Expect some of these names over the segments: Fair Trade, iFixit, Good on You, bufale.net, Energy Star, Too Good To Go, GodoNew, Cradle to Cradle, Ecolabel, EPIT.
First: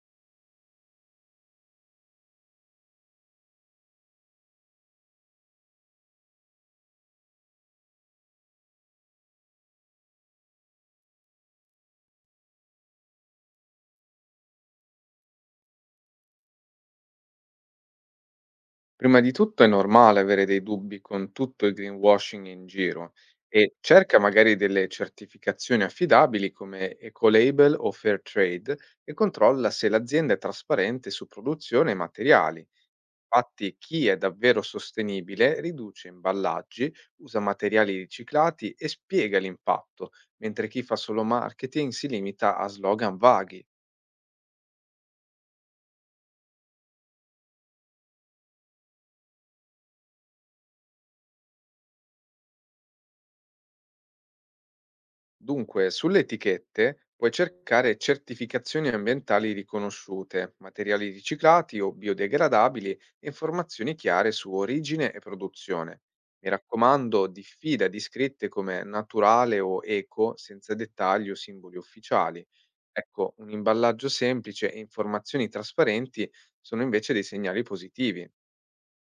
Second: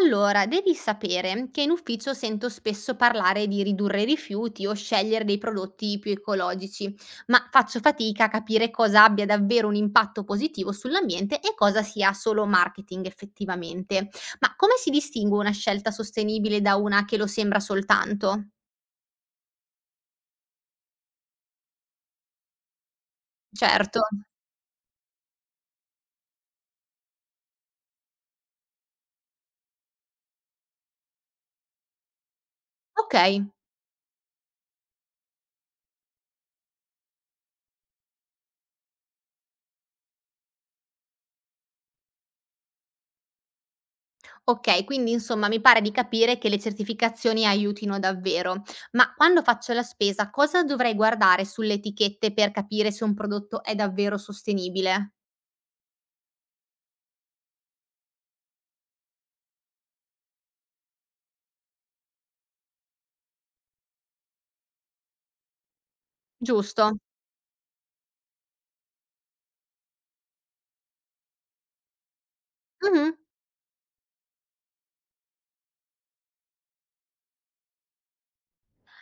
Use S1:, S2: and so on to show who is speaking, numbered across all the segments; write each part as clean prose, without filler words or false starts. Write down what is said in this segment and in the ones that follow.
S1: Allora, devi sapere che in ufficio sento spesso parlare di ridurre i rifiuti o scegliere dei prodotti più ecologici, ma faccio fatica a capire cosa abbia davvero un impatto positivo sull'ambiente e cosa sia solo marketing effettivamente. Ma come si distingue una scelta sostenibile da una che lo sembra soltanto?
S2: Prima di tutto è normale avere dei dubbi con tutto il greenwashing in giro e
S1: Certo.
S2: cerca magari delle certificazioni affidabili come Ecolabel o Fair Trade e controlla se l'azienda è trasparente su produzione e materiali.
S1: Ok.
S2: Infatti chi è davvero sostenibile riduce imballaggi, usa materiali riciclati e spiega l'impatto, mentre chi fa solo marketing si limita a slogan vaghi.
S1: Okay, quindi insomma mi pare di capire che le certificazioni aiutino davvero. Ma quando faccio la spesa cosa dovrei guardare sulle etichette per capire se un prodotto è davvero sostenibile?
S2: Dunque, sulle etichette puoi cercare certificazioni ambientali riconosciute, materiali riciclati o biodegradabili e informazioni chiare su origine e produzione. Mi
S1: Giusto?
S2: raccomando, diffida di scritte come naturale o eco senza dettagli o simboli ufficiali.
S1: Mh-mh.
S2: Ecco, un imballaggio semplice e informazioni trasparenti sono invece dei segnali positivi.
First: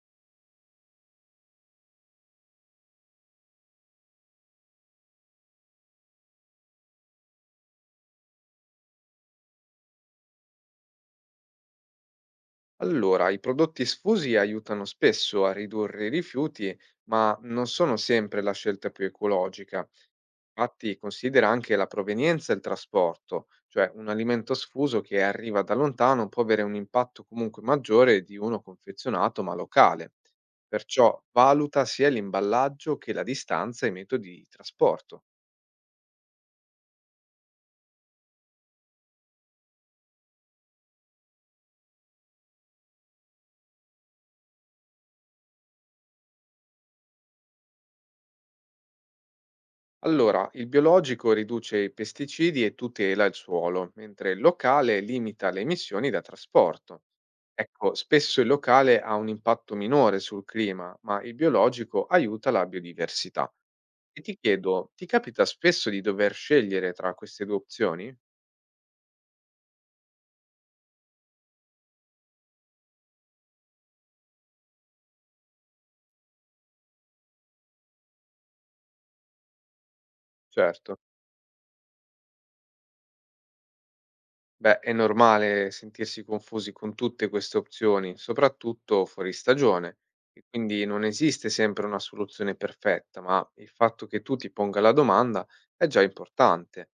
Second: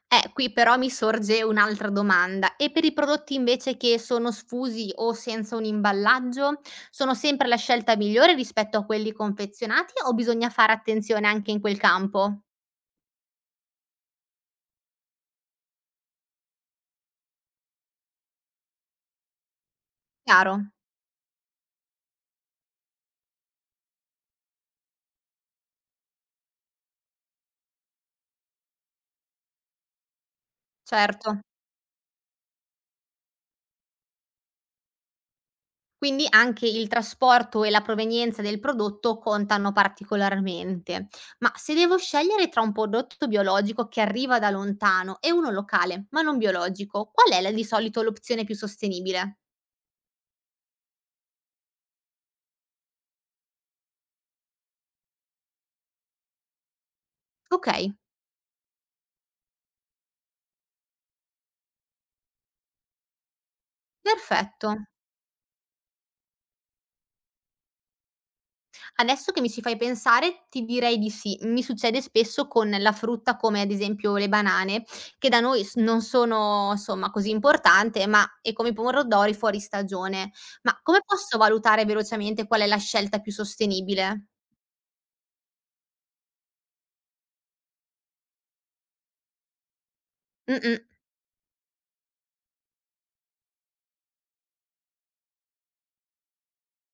S1: Qui però mi sorge un'altra domanda. E per i prodotti invece che sono sfusi o senza un imballaggio, sono sempre la scelta migliore rispetto a quelli confezionati o bisogna fare attenzione anche in quel campo?
S2: Allora, i prodotti sfusi aiutano spesso a ridurre i rifiuti, ma non sono sempre la scelta più ecologica.
S1: Chiaro,
S2: Infatti, considera anche la provenienza e il trasporto, cioè un alimento sfuso che arriva da lontano può avere un impatto comunque maggiore di uno confezionato ma locale. Perciò
S1: certo.
S2: valuta sia l'imballaggio che la distanza e i metodi di trasporto.
S1: Quindi anche il trasporto e la provenienza del prodotto contano particolarmente. Ma se devo scegliere tra un prodotto biologico che arriva da lontano e uno locale, ma non biologico, di solito l'opzione più sostenibile?
S2: Allora, il biologico riduce i pesticidi e tutela il suolo, mentre il locale limita le emissioni da trasporto.
S1: Ok,
S2: Ecco, spesso il locale ha un impatto minore sul clima, ma il biologico aiuta la biodiversità. E ti
S1: perfetto.
S2: chiedo, ti capita spesso di dover scegliere tra queste due opzioni?
S1: Adesso che mi ci fai pensare ti direi di sì. Mi succede spesso con la frutta come ad esempio le banane, che da noi s non sono insomma così importante, ma è come i pomodori fuori stagione. Ma
S2: Certo.
S1: come posso valutare velocemente qual è la scelta più sostenibile?
S2: Beh, è normale sentirsi confusi con tutte queste opzioni, soprattutto fuori stagione, e
S1: Mh-mh,
S2: quindi non esiste sempre una soluzione perfetta, ma il fatto che tu ti ponga la domanda è già importante.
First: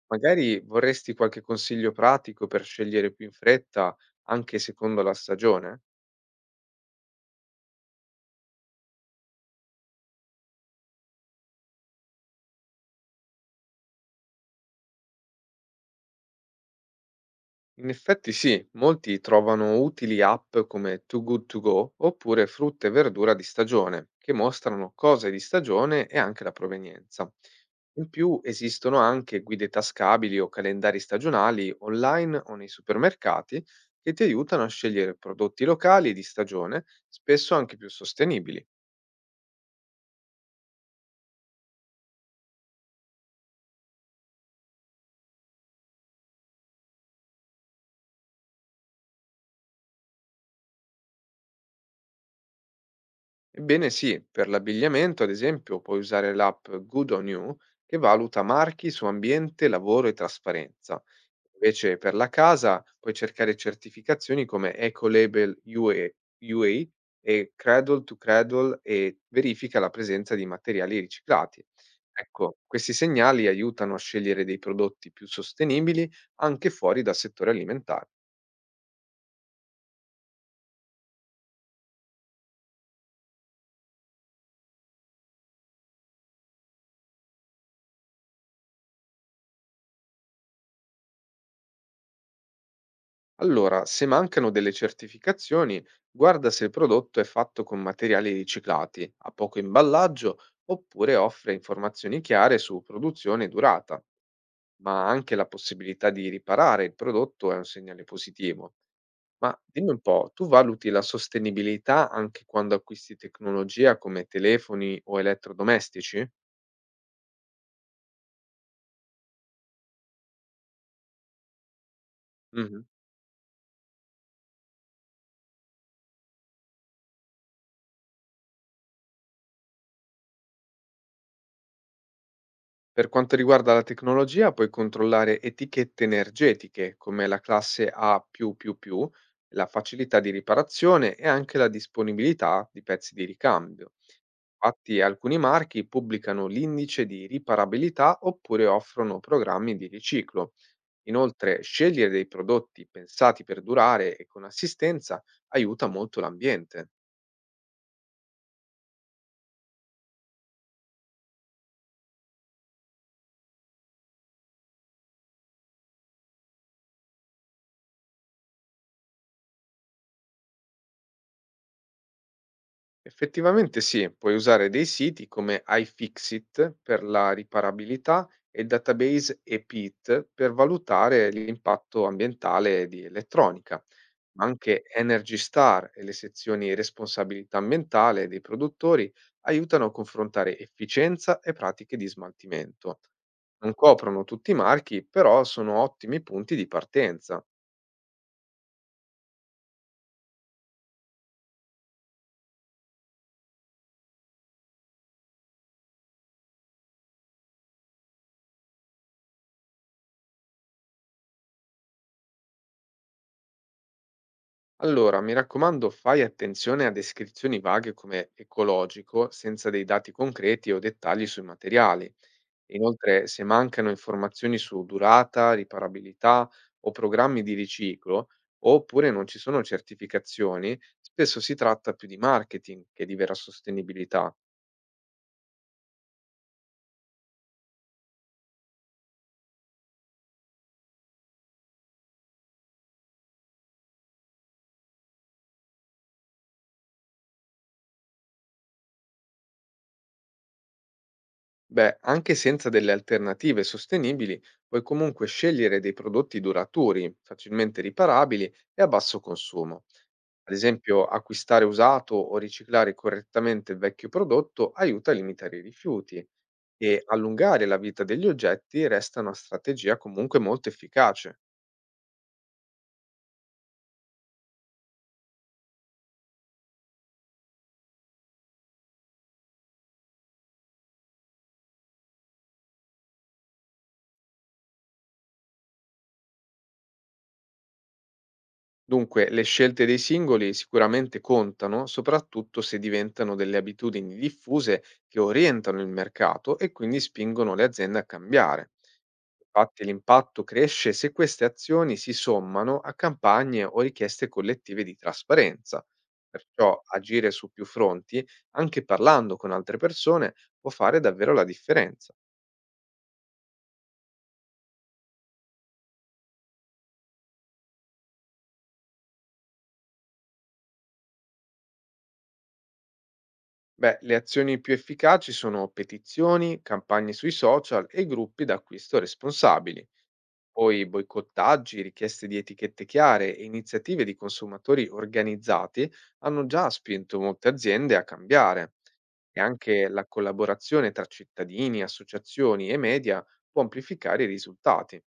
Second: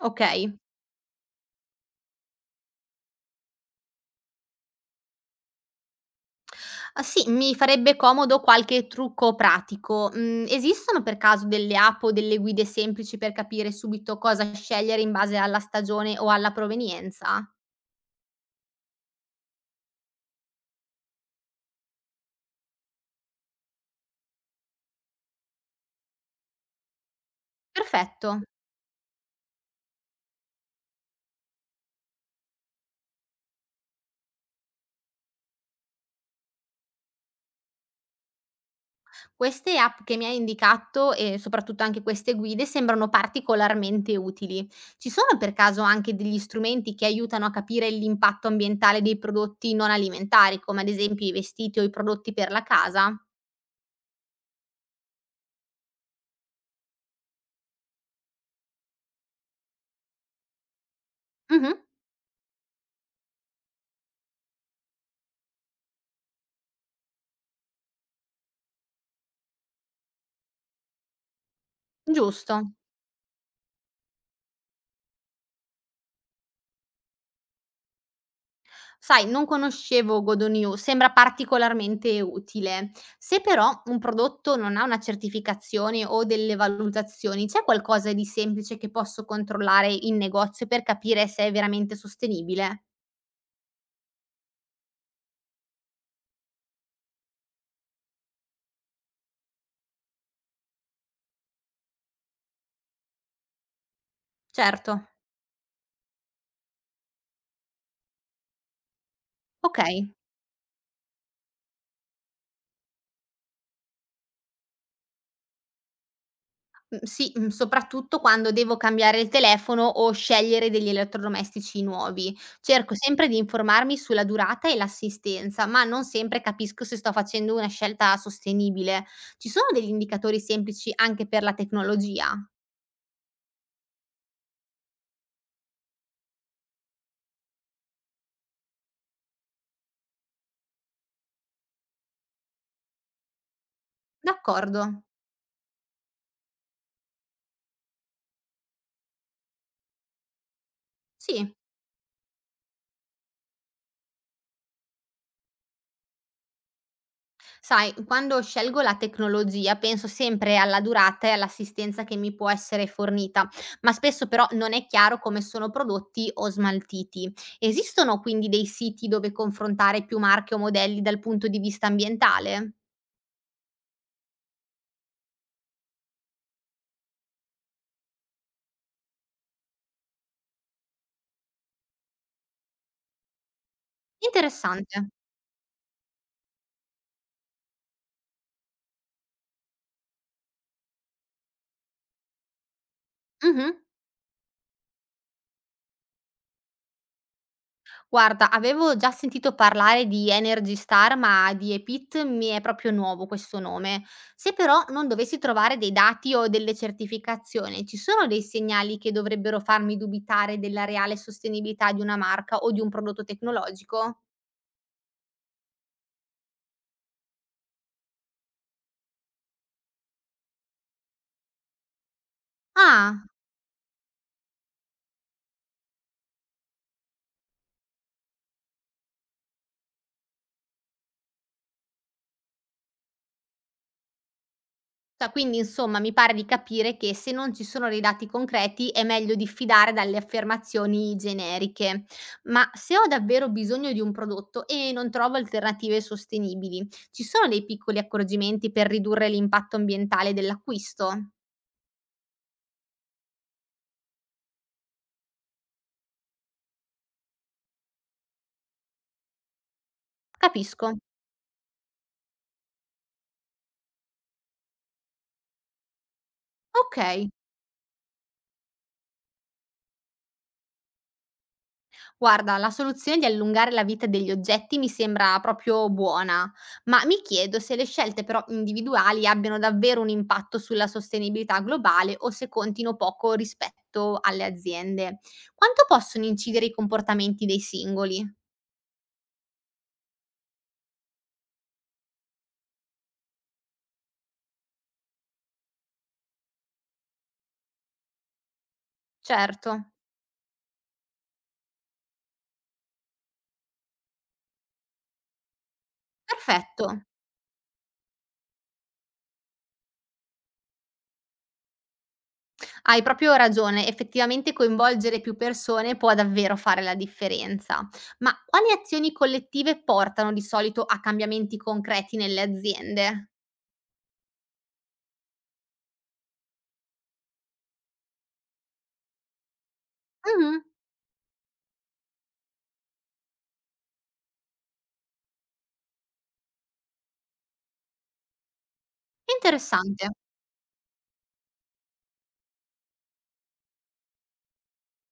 S1: okay.
S2: Magari vorresti qualche consiglio pratico per scegliere più in fretta, anche secondo la stagione?
S1: Ah sì, mi farebbe comodo qualche trucco pratico. Mhmm, Esistono per caso delle app o delle guide semplici per capire subito cosa scegliere in base alla stagione o alla provenienza?
S2: In effetti sì, molti trovano utili app come Too Good To Go oppure frutta e verdura di stagione, che mostrano cose di stagione e anche la provenienza. In più
S1: Perfetto.
S2: esistono anche guide tascabili o calendari stagionali online o nei supermercati che ti aiutano a scegliere prodotti locali e di stagione, spesso anche più sostenibili.
S1: Queste app che mi hai indicato e soprattutto anche queste guide sembrano particolarmente utili. Ci sono per caso anche degli strumenti che aiutano a capire l'impatto ambientale dei prodotti non alimentari, come ad esempio i vestiti o i prodotti per la casa?
S2: Ebbene sì, per l'abbigliamento, ad esempio, puoi usare l'app Good on You che valuta marchi su ambiente, lavoro e trasparenza.
S1: Mhm,
S2: Invece per la casa puoi cercare certificazioni come Ecolabel UE, UE e Cradle to Cradle e verifica la presenza di materiali riciclati. Ecco,
S1: giusto.
S2: questi segnali aiutano a scegliere dei prodotti più sostenibili anche fuori dal settore alimentare.
S1: Sai, non conoscevo GodoNew, sembra particolarmente utile. Se però un prodotto non ha una certificazione o delle valutazioni, c'è qualcosa di semplice che posso controllare in negozio per capire se è veramente sostenibile?
S2: Allora, se mancano delle certificazioni, guarda se il prodotto è fatto con materiali riciclati, ha poco imballaggio oppure offre informazioni chiare su produzione e durata,
S1: Certo,
S2: ma anche la possibilità di riparare il prodotto è un segnale positivo. Ma dimmi un
S1: okay.
S2: po', tu valuti la sostenibilità anche quando acquisti tecnologia come telefoni o elettrodomestici?
S1: Mhmm, sì, soprattutto quando devo cambiare il telefono o scegliere degli elettrodomestici nuovi.
S2: Mhm.
S1: Cerco sempre di informarmi sulla durata e l'assistenza, ma non sempre capisco se sto facendo una scelta sostenibile. Ci sono degli indicatori semplici anche per la tecnologia?
S2: Per quanto riguarda la tecnologia, puoi controllare etichette energetiche come la classe A++, la facilità di riparazione e anche la disponibilità di pezzi di ricambio.
S1: D'accordo,
S2: Infatti, alcuni marchi pubblicano l'indice di riparabilità oppure offrono programmi di riciclo.
S1: sì.
S2: Inoltre, scegliere dei prodotti pensati per durare e con assistenza aiuta molto l'ambiente.
S1: Sai, quando scelgo la tecnologia penso sempre alla durata e all'assistenza che mi può essere fornita, ma spesso però non è chiaro come sono prodotti o smaltiti. Esistono quindi dei siti dove confrontare più marche o modelli dal punto di vista ambientale?
S2: Effettivamente sì, puoi usare dei siti come iFixit per la riparabilità e il database EPIT per valutare l'impatto ambientale di elettronica, ma anche
S1: Interessante.
S2: Energy Star e le sezioni responsabilità ambientale dei produttori aiutano a confrontare efficienza e pratiche di smaltimento. Non
S1: Mhm.
S2: coprono tutti i marchi, però sono ottimi punti di partenza.
S1: Guarda, avevo già sentito parlare di Energy Star, ma di EPIT mi è proprio nuovo questo nome. Se però non dovessi trovare dei dati o delle certificazioni, ci sono dei segnali che dovrebbero farmi dubitare della reale sostenibilità di una marca o di un prodotto tecnologico?
S2: Allora, mi raccomando, fai attenzione a descrizioni vaghe come ecologico, senza dei dati concreti o dettagli sui materiali.
S1: Ah.
S2: Inoltre, se mancano informazioni su durata, riparabilità o programmi di riciclo, oppure non ci sono certificazioni, spesso si tratta più di marketing che di vera sostenibilità.
S1: Cioè, quindi insomma mi pare di capire che se non ci sono dei dati concreti è meglio diffidare dalle affermazioni generiche. Ma se ho davvero bisogno di un prodotto e non trovo alternative sostenibili, ci sono dei piccoli accorgimenti per ridurre l'impatto ambientale dell'acquisto?
S2: Beh, anche senza delle alternative sostenibili, puoi comunque scegliere dei prodotti duraturi, facilmente riparabili e a basso consumo. Ad
S1: Capisco.
S2: esempio, acquistare usato o riciclare correttamente il vecchio prodotto aiuta a limitare i rifiuti e
S1: Ok.
S2: allungare la vita degli oggetti resta una strategia comunque molto efficace.
S1: Guarda, la soluzione di allungare la vita degli oggetti mi sembra proprio buona, ma mi chiedo se le scelte però individuali abbiano davvero un impatto sulla sostenibilità globale o se contino poco rispetto alle aziende. Quanto possono incidere i comportamenti dei singoli?
S2: Dunque, le scelte dei singoli sicuramente contano, soprattutto se diventano delle abitudini diffuse che orientano il mercato e quindi spingono le aziende a cambiare.
S1: Certo,
S2: Infatti, l'impatto cresce se queste azioni si sommano a campagne o richieste collettive di trasparenza. Perciò
S1: perfetto.
S2: agire su più fronti, anche parlando con altre persone, può fare davvero la differenza.
S1: Hai proprio ragione, effettivamente coinvolgere più persone può davvero fare la differenza. Ma quali azioni collettive portano di solito a cambiamenti concreti nelle aziende?
S2: Beh, le azioni più efficaci sono petizioni, campagne sui social e gruppi d'acquisto responsabili.
S1: Mhm.
S2: Poi boicottaggi, richieste di etichette chiare e iniziative di consumatori organizzati hanno già spinto molte aziende a cambiare e anche la
S1: Interessante.
S2: collaborazione tra cittadini, associazioni e media può amplificare i risultati.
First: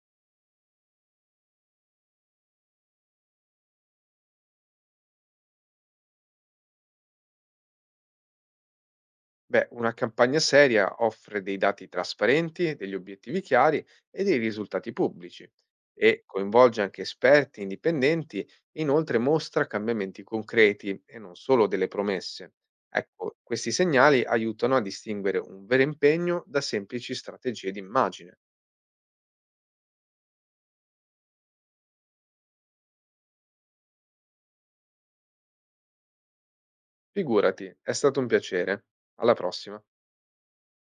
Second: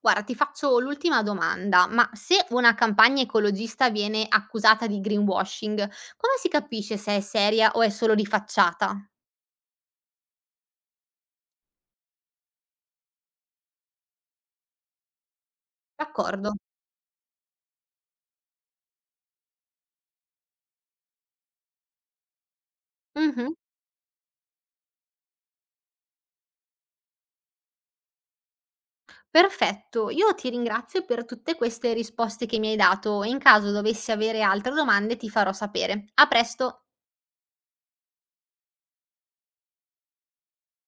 S1: Guarda, ti faccio l'ultima domanda, ma se una campagna ecologista viene accusata di greenwashing, come si capisce se è seria o è solo di facciata?
S2: Beh, una campagna seria offre dei dati trasparenti, degli obiettivi chiari e dei risultati pubblici e
S1: D'accordo.
S2: coinvolge anche esperti indipendenti e inoltre mostra cambiamenti concreti e non solo delle promesse. Ecco,
S1: Mhm.
S2: questi segnali aiutano a distinguere un vero impegno da semplici strategie di immagine.
S1: Perfetto, io ti ringrazio per tutte queste risposte che mi hai dato e in caso dovessi avere altre domande ti farò sapere. A presto!
S2: Figurati, è stato un piacere. Alla prossima.